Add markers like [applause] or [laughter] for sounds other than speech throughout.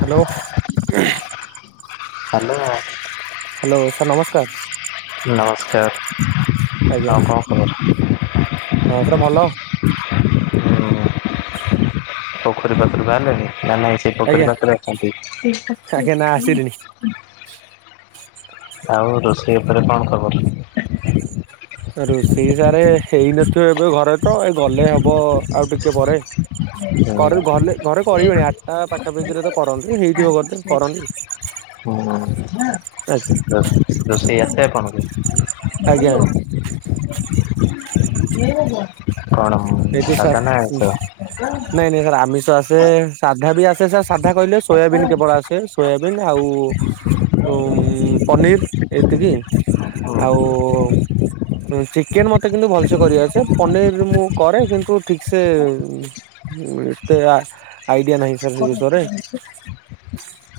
Hello hello. Hello sir ନମସ୍କାର। ନମସ୍କାର ଆଜ୍ଞା ଆଉ କଣ ଖବର? ହ ପୋଖରୀ ହଁ ସାର୍ ଭଲ କତିରୁ ବାହାରିଲେନି ନା ନାହିଁ? ସେ ଆଜ୍ଞା ପୋଖରୀ ପାଖରେ ଅଛନ୍ତି। ଆଜ୍ଞା ନା ଆସିଲିଣି ଆଉ ରୋଷେଇ ଉପରେ କଣ ଖବର। ରୋଷେଇ ସାରେ ହେଇନଥିବ ଏବେ ଘରେ ଏଇ ଗଲେ ହବ ଆଉ ଟିକେ ପରେ, ହୁଁ। ଘରେ ଗଲେ ଘରେ କରିବେନି ଆଠଟା ପାଖା ପିକିରେ ତ କରନ୍ତି ହେଇଥିବ ଗଲେ କରନ୍ତି ଆଜ୍ଞା। ହୁଁ ରୋଷେଇ ଆସେ ଆଜ୍ଞା ଆପଣଙ୍କୁୁ। ହ [unintelligible] କଣ ସାଧା ଏଇଠି ସାର୍ ନା ଆଇଁଷ। ନାଇଁ ନାଇଁ ସାର୍ ଆମିଷ ଆ ସେ ସାଧା ବି ଆସେ ସାର୍ ସାଧା କହିଲେ ସୋୟାବିନ୍ କେବଳ ଆସେ ସୋୟାବିନ୍ ଆଉ ଉଁ ପନିର୍ ଏତିକି ଆଉ ଚିକେନ୍ ମତେ କିନ୍ତୁ ଭଲସେ କରି ଆସେ ପନିର ମୁଁ କରେ କିନ୍ତୁ ଠିକସେ ଏତେ ଆସ ଆଇଡିଆ ନାହିଁ ସାର୍ ସେ ବିଷୟରେ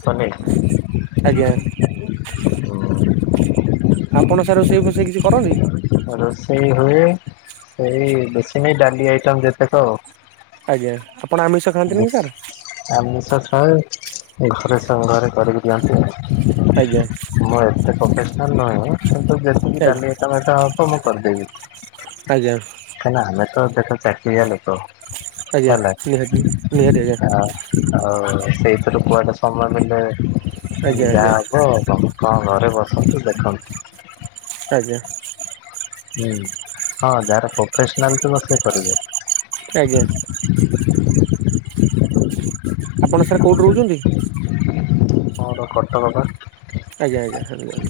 ପନିର। ଆଜ୍ଞା। ଆପଣ ସାର ରୋଷେଇ ଫୋଷେଇ କିଛି କରନ୍ତି? ରୋଷେଇ ହୁଏ ସେଇ ବେଶୀ ନାଇ ଡାଲି ଆଇଟମ୍ ଯେତେକ ଆଉ। ଆଜ୍ଞା ଆପଣ ଆମିଷ ଖାଆନ୍ତିନି କି ସାର୍। ଆମିଷ ଖାଏ ଘରେ ସୋମବାର କରିକିଦିଅନ୍ତିନି। ଆଜ୍ଞା। ମୁଁ ଏତେ ପ୍ରଫେସନାଲ ନୁହେଁ କିନ୍ତୁ ଯେତିକି ଆଜ୍ଞା ଡାଲି ଆଇଟମ ଘରିକା ମୁଁ କରିଦେବି। ଆଜ୍ଞା। ତ ଆମେ ତ ଦେଖ ଚାକରିଆ ଲୋକ। ଆଜ୍ଞା ହେଲା ନିହାତି ନିହାତି ଆଜ୍ଞା। ଆଉ ସେଇଥିରେ କୁଆଡେ ସମୟ ମିଳିଲେ ଆଜ୍ଞା ଯାହା ହବ ଆ କଣ କଣ ଘରେ ବସନ୍ତି ଦେଖନ୍ ଆଜ୍ଞା। ହୁଁ, ହଁ ଯାହାର ପ୍ରଫେସନାଲ୍ ଥିବ ସେ କରିବେ। ଆଜ୍ଞା। ଆପଣ ସାର୍ କୋଉଠି ରହୁଛନ୍ତି? ମୋର କଟକ ପା ଆଜ୍ଞା ଆଜ୍ଞା।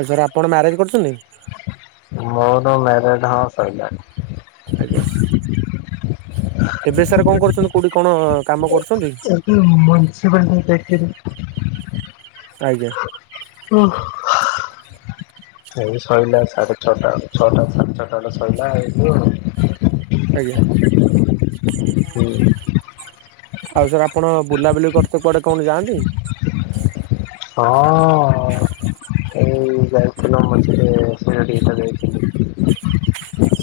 ଆଉ ସାର୍ ଆପଣ ମ୍ୟାରେଜ୍ କରଛନ୍ତି? ମୋର ମ୍ୟରେଜ ହଁ, ସଇଲାଣୀ। ଆଜ୍ଞା। ଏବେ ସାର୍ କଣ କରୁଛନ୍ତି, କୋଉଠି କଣ କାମ କରୁଛନ୍ତି? ମୁଲସି ପାଲଟି ଚାକିରି। ଆଜ୍ଞା। ଓ ହୋ। ଏଇ ସଇଲା ସାଢେ ଛଅଟା ଛଅଟା ସାଢେ ଛଅଟାରେ ସଇଲା, ଆଇଲୁ। ଆଜ୍ଞା। ଆଉ ସାର୍ ଆପଣ ବୁଲାବୁଲି କରତେ କୁଆଡେ କଣ ଯାଆନ୍ତି? ହଁ ଏଇ ଯାଇଥିଲି ମଝିରେ ସିରିଡି ଯାଇଥିଲି।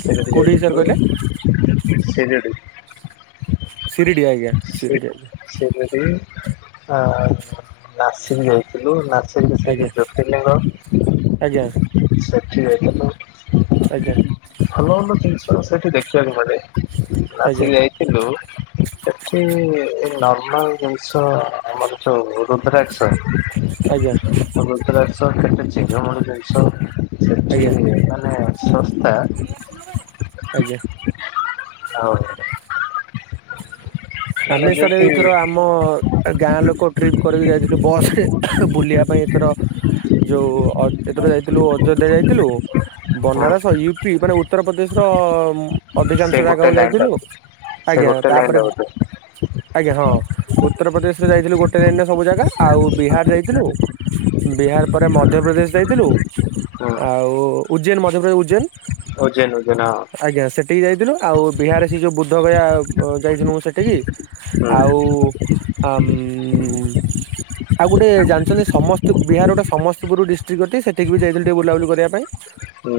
ଶିରିଡ଼ି କୋଉଠିକି ସାର୍ କହିଲେ? ଯାଇଥିଲୁ, ଶିରିଡି। ଶିରିଡି ଆଜ୍ଞା। ସି ଶିରିଡି ଆଜ୍ଞା। ଶିରିଡି ଆଉ ନାର୍ସିଂକ ଯାଇ ଥିଲୁ। ନାସିକ ସେ ଆଜ୍ଞା ଯୋଉ ଜୋତିର୍ଲିଂଗ ଆଜ୍ଞା ସେଠିକ ଯାଇଥିଲୁ। ଆଜ୍ଞା। ଭଲ ଭଲ ଜିନିଷ ସେଠି ଦେଖିବାକୁ ମିଳେ। ଆଜ୍ଞା ନାସିକ୍ ଯାଇଥିଲୁ ଏ ଏ ନର୍ମାଲ ଜିନିଷ ଆମର ଯେଉଁ ରୁଦ୍ରାକ୍ଷ‌ ଆଜ୍ଞା। ଭତ କେଟେ ଚମ ଜଷ [unintelligible] ଆଜ୍ଞା। ଶସ୍ତା। ଆଜ୍ଞା। ହଉ ମାନେ ଆମେ ସାର୍ ଯେମିତି ଏଇଥର ଆମ ଗାଁ ଲୋକ ଟ୍ରିପ୍ କରିକି ଯାଇଥିଲୁ ବସ ରେ ବୁଲିବା ପାଇଁ ଏଥର ଯୋଉ ଅ ଏଥର ଯାଇଥିଲୁ ଅଯୋଧ୍ୟା ଯାଇଥିଲୁ। ହଁ ବନାରସ ୟୁ ପି ମାନେ ଉତ୍ତରପ୍ରଦେଶର ସେ ଅଧିକାଂଶ ଗୋଟେ ଜାଗାକୁ ଲାଇନ ଯାଇଥିଲୁ। ଚାଲୁଛି ସେ ଆଜ୍ଞା, ଗୋଟେ ଲାଇନ ତାପରେ ଲାଗୁଛି ଆଜ୍ଞା ହଁ, ଉତ୍ତରପ୍ରଦେଶରେ ଯାଇଥିଲୁ। ଗୋଟେ ଲାଇନରେ ସବୁ ଜାଗା, ଆଉ ବିହାର ଯାଇଥିଲୁ। ବିହାର ପରେ ମଧ୍ୟପ୍ରଦେଶ ଯାଇଥିଲୁ। ଆଉ ଉଜ୍ଜୈନ ମଧ୍ୟପ୍ରଦେଶ ଉଜୈନ ଉଜେନ୍। ଆଜ୍ଞା ସେଠିକି ଯାଇଥିଲୁ। ଆଉ ବିହାରରେ ସେ ଯୋଉ ବୁଦ୍ଧ ଗୟା ଯାଇଥିଲୁ, ମୁଁ ସେଠିକି ହୁଁ ଆଉ ଅମ ଆଉ ଗୋଟେ ଜାଣିଛନ୍ତି ସମସ୍ତ ବିହାର ଗୋଟେ ସମସ୍ତିପୁର ଡିଷ୍ଟ୍ରିକ୍ଟ ସେଠିକି ବି ଯାଇଥିଲେ ଟିକେ ବୁଲାବୁଲି କରିବା ପାଇଁ‌। ହୁଁ।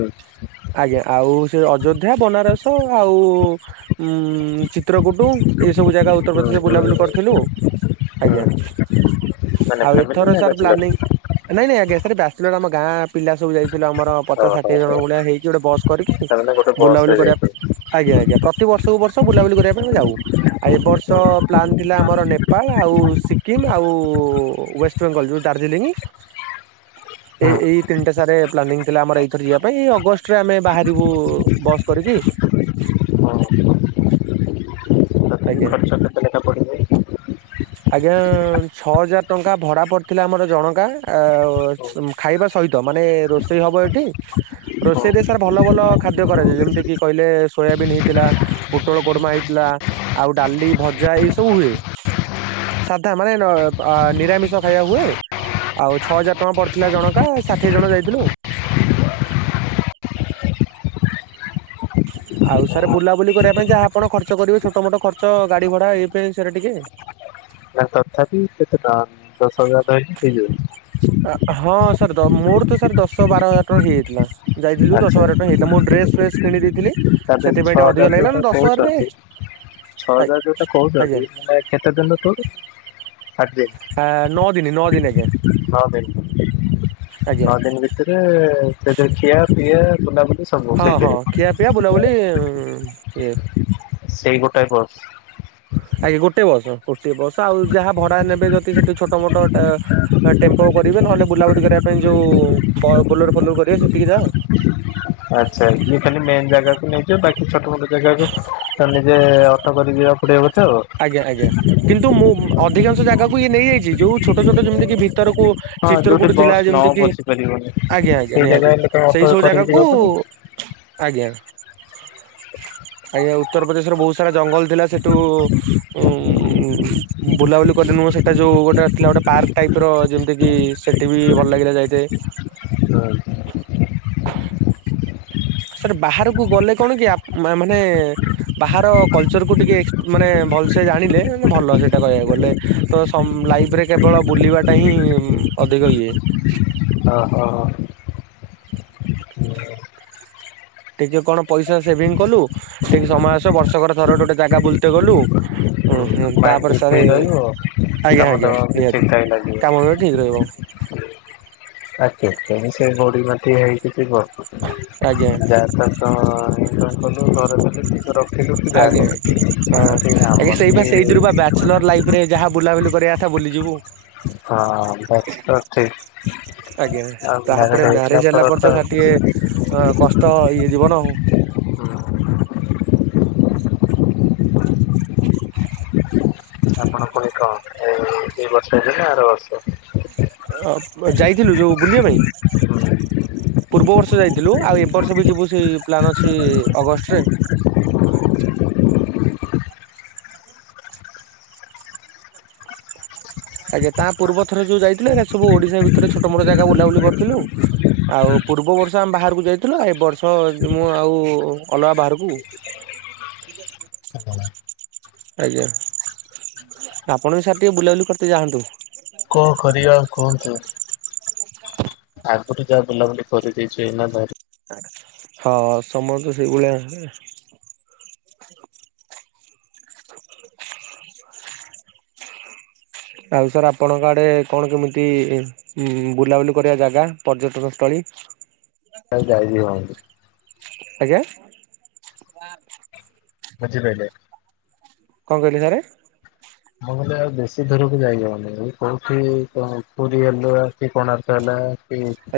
ଆଜ୍ଞା, ଆଉ ସେ ଅଯୋଧ୍ୟା, ବନାରସ ଆଉ ଉଁ ଚିତ୍ରକୂଟୁ, ଏ ଉତ୍ତର ହୁଁ ପ୍ରଦେଶ ହୁଁ ହୁଁ ବୁଲାବୁଲି କରିଥିଲୁ ହୁଁ ହୁଁ ଆଜ୍ଞା ମାନେ ଆଉ ଫ୍ୟାମିଲି ଏଥର ନା ସାର ବ୍ୟାଚଲର ପ୍ଲାନିଂଙ୍ଗ୍ ନାଇଁ ନାଇଁ ଆଜ୍ଞା ସାର ବ୍ୟାଚଲର ଆମ ଗାଁ ପିଲା ସବୁ ଯାଇଥିଲୁ ଆମର। ହଁ ପଚାଶ ହଁ ଷାଠିଏ ଜଣ ହଁ ଭଳିଆ ହେଇକି ଗୋଟେ ବସ୍ କରିକି ସେମାନେ ଗୋଟେ ବସ୍ ରେ ବୁଲାବୁଲି କରିବା ପାଇଁ ଯାଇଥିଲେ ଆଜ୍ଞା, ଆଜ୍ଞା, ପ୍ରତି ବର୍ଷକୁ ବର୍ଷ ବୁଲାବୁଲି କରିବା ପାଇଁ ଆମେ ଯାଉ। ଆଉ ଏ ହୁଁ ବର୍ଷ ହୁଁ ପ୍ଲାନ୍ ଥିଲା ଆମର ନେପାଳ ଆଉ ଶିକ କିିମ୍ ଆଉ ୱେଷ୍ଟବେଙ୍ଗଲ ଯୋଉ ଦାର୍ଜିଲିଂ। ଏ ଏଇ ତିନିଟା ସାର ପ୍ଲାନିଂ ଥିଲା ଆମର ଏଇଥର ଯିବା ପାଇଁ ଏଇ ଅଗଷ୍ଟ ରେ ଆମେ ବାହାରିବୁ ବସ୍ କରିକି ହୁଁ ତଥାପି ଆଜ୍ଞା। ଖର୍ଚ୍ଚ କେତେନାଖା ପଡ଼ିବ? ଆଜ୍ଞା ଛଅ ହଜାର ଟଙ୍କା ଭଡା ପଡିଥିଲା ଆମର ଜଣକା ଆ ହୁଁ ଅ ଖାଇବା ସହିତ ମାନେ ରୋଷେଇ ହବ ଏଠି ରୋଷେଇରେ ହୁଁ ସାର୍ ଭଲ ଭଲ ଖାଦ୍ୟ କରାଯାଏ ଯେମିତି କିି କହିଲେ ସୋୟାବିନ୍ ହେଇଥିଲା। ପୋଟଳ କୁରମା ହେଇଥିଲା ଆଉ ଡାଲି ଭଜା ଏଇ ସବୁ ହୁଏ। ସାଧା ମାନେ ନ ଆ ନିରାମିଷ ଖାଇବା ହୁଏ। ଆଉ ଛଅ ହଜାର ଟଙ୍କା ପଡିଥିଲା ଜଣକା ଷାଠିଏ ଜଣ ଯାଇଥିଲୁ ଆଉ। ଆଉ ସାର ବୁଲାବୁଲି କରିବା ପାଇଁ ଯାହା ଆପଣ ଖର୍ଚ୍ଚ କରିବେ ଛୋଟ ମୋଟ ଖର୍ଚ୍ଚ ଗାଡି ଭଡା ଏଇ ପାଇଁ ସେଇଟା ଟିକେ। ନା ତଥାପି କେତେ ଟଙ୍କା ଦଶ ହଜାର ଧରିକି ହେଇଯିବନି ଆଁ ହଁ ସାର୍ ଦ ମୋର ତ ସାର୍ ଦଶ ବାର ହଜାର ଟଙ୍କା ହେଇଯାଇଥିଲା। ଯାଇଥିଲୁ ଦଶ ଆଚ୍ଛା ବାର ହଜ଼ାର ହେଇଥିଲା ମୁଁ ଡ୍ରେସ ଫେସ୍ କିଣି ଦେଇଥିଲି ତାପରେ ସେଥିପାଇଁ ଛଅ ଟିକେ ଅଧିକ ହଜାର ଲାଗିଲା ଯୋଉଟା ନା ଦଶ ହଜ଼ାର କହୁଛନ୍ତି ରେ ଛଅ ହଜାର ଯୋଉଁଟା କହୁଛନ୍ତି ମାନେ କେତେ ଦିନ ତୁ ଦେଇ ସାତ୍ ଦିନ୍? ନଅ ଦିନ ନଅ ଦିନ ଆଜ୍ଞା ନଅ ଦିନ ଆଜ୍ଞା ନଅ ଦିନ ଭିତରେ ରେ ସେଥିରେ ଖିଆ ପିଆ ବୁଲା ବୁଲି ହଁ, ହଁ ଖିଆ ପିଆ ବୁଲାବୁଲି ଇଏ ଇଁ ସେଇ ଗୋଟାଏ ବସ୍। ଆଜ୍ଞା ଗୋଟେ ବସ୍ ଗୋଟଏ ବସ୍ ଆଉ ଯାହା ଭଡା ନେବେ ଯଦି ସେଠି ଛୋଟ ମୋଟ ଅ ଟେମ୍ପୋ କରିବେ ନହେଲେ ବୁଲାବୁଲି କରିବା ପାଇଁ ଯୋଉ ବ ବୋଲୋର ଫୋଲୋର କରିବେ ସେତିକି ଯା ଆ ଆଚ୍ଛା ଆ ଇଏ ଖାଲି ମେନ୍ ଜାଗାକୁ ନେଉଚ ବାକି ଛୋଟମୋଟ ଜାଗାକୁ ନିଜେ ଅଠୋ କରି ଯିବା ଏକୁଟିଆ ଖର୍ଚ୍ଚ ଆଉ ଆଜ୍ଞା, ଆଜ୍ଞା କିନ୍ତୁ ମୁଁ ଅଧିକାଂଶ ଜାଗାକୁ ଇଏ ନେଇଯାଇଛି ଯୋଉ ଛୋଟ ଛୋଟ ଯେମିତି କିି ଭିତରକୁ ହଁ ଚିତ୍ର ଯୋଉଠି କୁଟ ଥିଲା ବସ୍ ନ ଯେମିତି କିି ବସି ପାରିବନି ଆଜ୍ଞା, ଆଜ୍ଞା ସେଇ ଜାଗା ନିହାତି ହେଲେ ତମେ ସେଇ ଅଟୋ ସବୁ କରିକି ଜାଗାକୁ ଯିବାକୁ ପଡିବ ଆଜ୍ଞା, ଆଜ୍ଞା ଉତ୍ତରପ୍ରଦେଶର ବହୁତ ସାରା ଜଙ୍ଗଲ ଥିଲା ସେଠୁ ଉଁମ୍ ବୁଲାବୁଲି କରିନୁ ସେଟା ଯୋଉ ଗୋଟେ ଥିଲା ଗୋଟେ ପାର୍କ ଟାଇପ ର ଯେମିତି କି ସେଠି ବି ଭଲ ଲାଗିଲା ଯାଇତେ। [inaudible] ସାର୍ ବାହାରକୁ ଗଲେ କଣ କି ଆ ମାନେ ବାହାର କଲଚର କୁ ଟିକେ ଏକ୍ସ ମାନେ ଭଲସେ ଜାଣିଲେ ମେ ଭଲ ସେଇଟା କହିବାକୁ ଗଲେ। ତ ସମ ଲାଇଫରେ କେବଳ ବୁଲିବାଟା ହିଁ ଉମ ଅଧିକ ଇଏ ଓ ହଁ ହଁ। ଟିକେ କଣ ପଇସା ସେଭିଙ୍ଗ କଲୁ ଟିକେ ସମୟ ଆଶିବ ବର୍ଷକର ଥର ଗୋଟେ ଜାଗା ବୁଲିତେ ଗଲୁ ଉଁ ହୁଁ ମାଇଣ୍ଡ ବି ତାପରେ ଫ୍ରି ସାର୍, ରହିବ କାମ ଆଜ୍ଞା ଦାମ ଆଜ୍ଞା ନିହାତି କାମ କଲେ ଠିକ୍ ରହିବ। ଆଜ୍ଞା [unintelligible] କିଛି ଆଜ୍ଞା। କରନ୍ତୁ ଯାତା ତ ଇସ କଲୁ ଘର କଲୁ। ରଖିଲୁ କି ଆଜ୍ଞା ଯାହା ଆଜ୍ଞା କଲୁ, ତା ହଁ ପାଇଁ ଆଜ୍ଞା ଆମର ବି [unintelligible] ବା ବ୍ୟାଚଲର୍ ଲାଇଫରେ ଯାହା ବୁଲାବୁଲି କରିବା କଥା ବୁଲିଯିବୁ। ହଁ ବ୍ୟାଚଲର୍ ଠିକ୍। ଆଜ୍ଞା ତାପରେ ମ୍ୟାରେଜ ହେଲା ପରେ, ପରଠୁ ତ ଆଉ ସାର୍ ଟିକେ କିଛି ଅ କଷ୍ଟ ଇଏ ଜୀବନ ଆଉ। ହୁଁ ଆପଣ ପୁଣି କଣ ଏଇ ଏଇ ବର୍ଷ ଯିବେ ନା ଆର ବର୍ଷ? ଅ ଯାଇଥିଲୁ ଯୋଉ ବୁଲିବା ପାଇଁ? ପୂର୍ବ ବର୍ଷ ଯାଇଥିଲୁ, ଆଉ ଏ ବର୍ଷ ବି ଯିବୁ ସେଇ ପ୍ଲାନ୍ ଅଛି ଅଗଷ୍ଟରେ। ଆଜ୍ଞା ତା ପୂର୍ବଥରେ ଯୋଉ ଯାଇଥିଲେ, [unintelligible] ସବୁ ଓଡିଶା ଭିତରେ ଛୋଟ ମୋଟ ଜାଗା ବୁଲାବୁଲି କରିଥିଲୁ। ଆଉ ପୂର୍ବ ବର୍ଷ ଆମେ ବାହାରକୁ ଯାଇଥିଲୁ, ଏ ବର୍ଷ ମୁଁ ଆଉ ଅଲଗା ବାହାରକୁ ଆଜ୍ଞା ଆପଣ ବି ସାର୍ ଟିକେ ବୁଲାବୁଲି କରିତେ ଯାଆନ୍ତୁ। କଣ କରିବା କୁହନ୍ତୁ? ଆଗଠୁ ଯାହା ବୁଲାବୁଲି କରିଦେଇଛ ଏଇନା ହଁ ସମସ୍ତେ ସେଇଭଳିଆ ଆଉ ସାର୍ ଆପଣଙ୍କ ଆଡେ କଣ କେମିତି? ଉଁ ବୁଲାବୁଲି କରିବା ଜାଗା, ପର୍ଯ୍ୟଟନ ସ୍ଥଳୀ? ଆଉ ଯାଇ ବି ହଉନି। ଆଜ୍ଞା। ବୁଝିପାଇଲେ? କଣ କହିଲେ ସାର୍? ମୁଁ କହିଲି ଆଉ ବେଶୀ ଦୂରକୁ ଯାଇହବନି, ଏ କୋଉଠି ପୁରୀ ହେଲା, କି କୋଣାର୍କ ହେଲା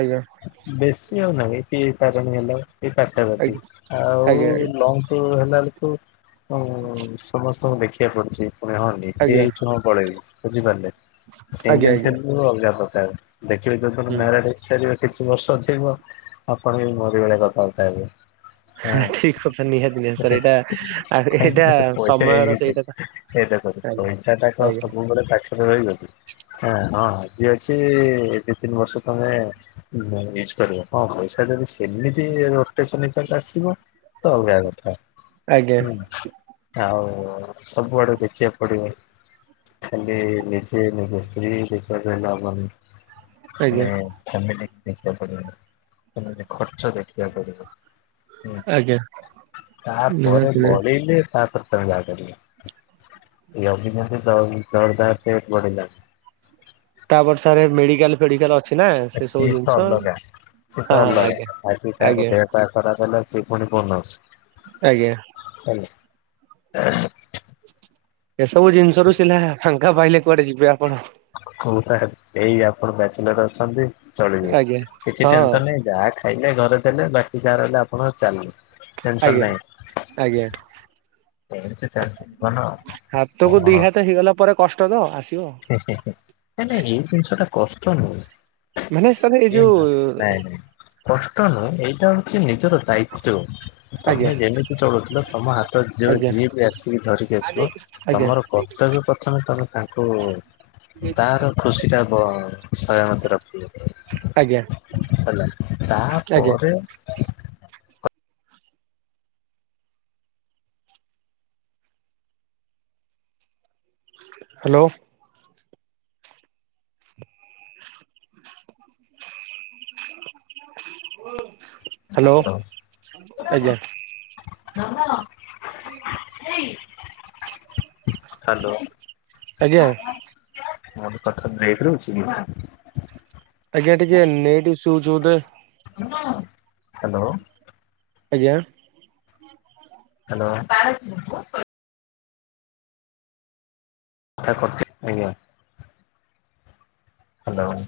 ଆଜ୍ଞା ବେଶୀ ଆଉ ନାହିଁ ତାରେଣୀ ହେଲା। ଏଇ ପାଖାପାଖି, ଆଜ୍ଞା ଆଉ ଆଜ୍ଞା ଲଙ୍ଗ ଟୁର୍ ହେଲା ବେଳକୁ ସମସ୍ତଙ୍କୁ ଦେଖିବାକୁ ପଡୁଛି, ପୁଣି ହଁ ନିଜେ ଆଜ୍ଞା ହେଇଛୁ ହଁ ପଳେଇବୁ ବୁଝିପାରିଲେ। ଆଜ୍ଞା ସିଙ୍ଗଲ୍ ଆଜ୍ଞା ଥିଲୁ ଅଲଗା ପ୍ରକାର, ଦେଖିବି ଯୋଉଦିନ ହୁଁ ମ୍ୟାରେଡ୍ ସାରିବେ କିଛି ବର୍ଷ ଥିବ, ଆପଣ ବି ମୋରି ଭଳି କଥାବାର୍ତ୍ତା ହେବେ। ଠିକ କଥା ନିହାତି ହଁ ନିହାତି ସାର୍ ଏଇଟା ଏଇଟା [unintelligible] ପଇସା ସମୟର ଏଟା ସେଇଟା ତ କର। ଆଜ୍ଞା। ପଇସାଟା କଣ ଆଜ୍ଞା ସବୁବେଳେ ପାଖରେ ରହିବ କି? ହଁ- ହଁ ଆଜି ଅଛି ଏ ଦି ତିନି ବର୍ଷ ତଳେ ନା ୟୁଜ କରିବ, ହଁ ପଇସା ଯଦି ସେମିତି ରୋଟେସନ ହିସାବରେ ଆସିବ। ତ ଅଲଗା କଥା ଆଜ୍ଞା ହୁଁ ଆଉ ସବୁଆଡେ ଦେଖିବା କୁ ପଡ଼ିିବ। ଖାଲି ନିଜେ, ନିଜ ସ୍ତ୍ରୀ ଦେଖି [unintelligible] ହେଲେ ହବନି। ମାନେ ଆଜ୍ଞା ଫ୍ୟାମିଲି ଦେଖିଆକୁ ପଡିବନି, ମାନେ ଖର୍ଚ୍ଚ ଦେଖିଆକୁ ପଡିବ। ହୁଁ ଆଜ୍ଞା ତାପରେ ନିହାତି ନିହାତି ବଳିଲେ, ତାପରେ ତମେ ଯାହା କରିବ। [unintelligible] ଯେମତି [unintelligible] ପେଟ ବଢିଲାଣି। ତାପରେ ସାର୍ ମେଡିକାଲ୍ ଫେଡିକାଲ୍ ଅ ସିଏ ତ ଅଲଗା ସିଏ ହଁ ତ ହଁ ଆଜ୍ଞା ଅଲଗା, ଆଜି ତାର ଆଜ୍ଞା ଦେହଟା ଖରା ତାହେଲେ ସେପଟେ [unintelligible] ଆଜ୍ଞା। ଏସବୁ ଜିନିଷରୁ ସିନା ଫାଙ୍କା ପାଇଲେ କୁଆଡେ ଯିବେ ଆପଣ। ହ ତା ଏ ଆପଣ ବ୍ୟାଚଲର ଅଛନ୍ତି ଚଳିବ, ଆଜ୍ଞା କିଛି ହଁ ଟେନସନ ନାାଇଁ ଯାହା ଖାଇଲେ, ଘରେ ଦେଲେ ବାକି ଯାହା ରହିଲା ଆପଣ ଚାଲିଲେ। ଟେନସନ ଆଜ୍ଞା ନାହିଁ ଆଜ୍ଞା। ଏମିତି ଚାଲିଛି ଜୀବନ ଆଉ ହାତ କୁ କଣ ଦି ହାତ ହେଇଗଲା ପରେ କଷ୍ଟ ତ ଆସିବ। ନାଇଁ ନାଇଁ ଜିନିଷ ଟା କଷ୍ଟ ନୁହଁ। ମାନେ ସାର୍ ଏଇ ଯଉ କଷ୍ଟ ନୁହେଁ ଏଇଟା ହଉଛି ନିଜର ଦାୟିତ୍ଵ। ଆଜ୍ଞା ତମେ ଯେମିତି ଚଳୁଥିଲ ତମ ହାତ ଯ ଆଜ୍ଞା ଯିଏ ବି ଆସିକି ଧରିକି ଆସିବ ଆଜ୍ଞା ତମର କର୍ତ୍ତବ୍ୟ ପ୍ରଥମେ ତମେ କା ତାର ଖୁଷିଟା କଣ ସୟାମତି ଆଜ୍ଞା ରଖିବ। ହେଲା ଆଜ୍ଞା। ତାପରେ ହ୍ୟାଲୋ। ହୁଁ। ଆଜ୍ଞା [unintelligible] [unintelligible] ହେଇ [unintelligible] ହ୍ୟାଲୋ ଆଜ୍ଞା ହଁ ଭାଇ। ମୋର କଥା ବ୍ରେକ୍ ରହୁଛି କି। ଆଜ୍ଞା ଟିକେ ନେଟେ ଇସୁ ହଉଛି ବୋଧେ। ହ୍ୟାଲୋ। ଆଜ୍ଞା। ହ୍ୟାଲୋ। ତାକଥେ ଆଜ୍ଞା। ହ୍ୟାଲୋ।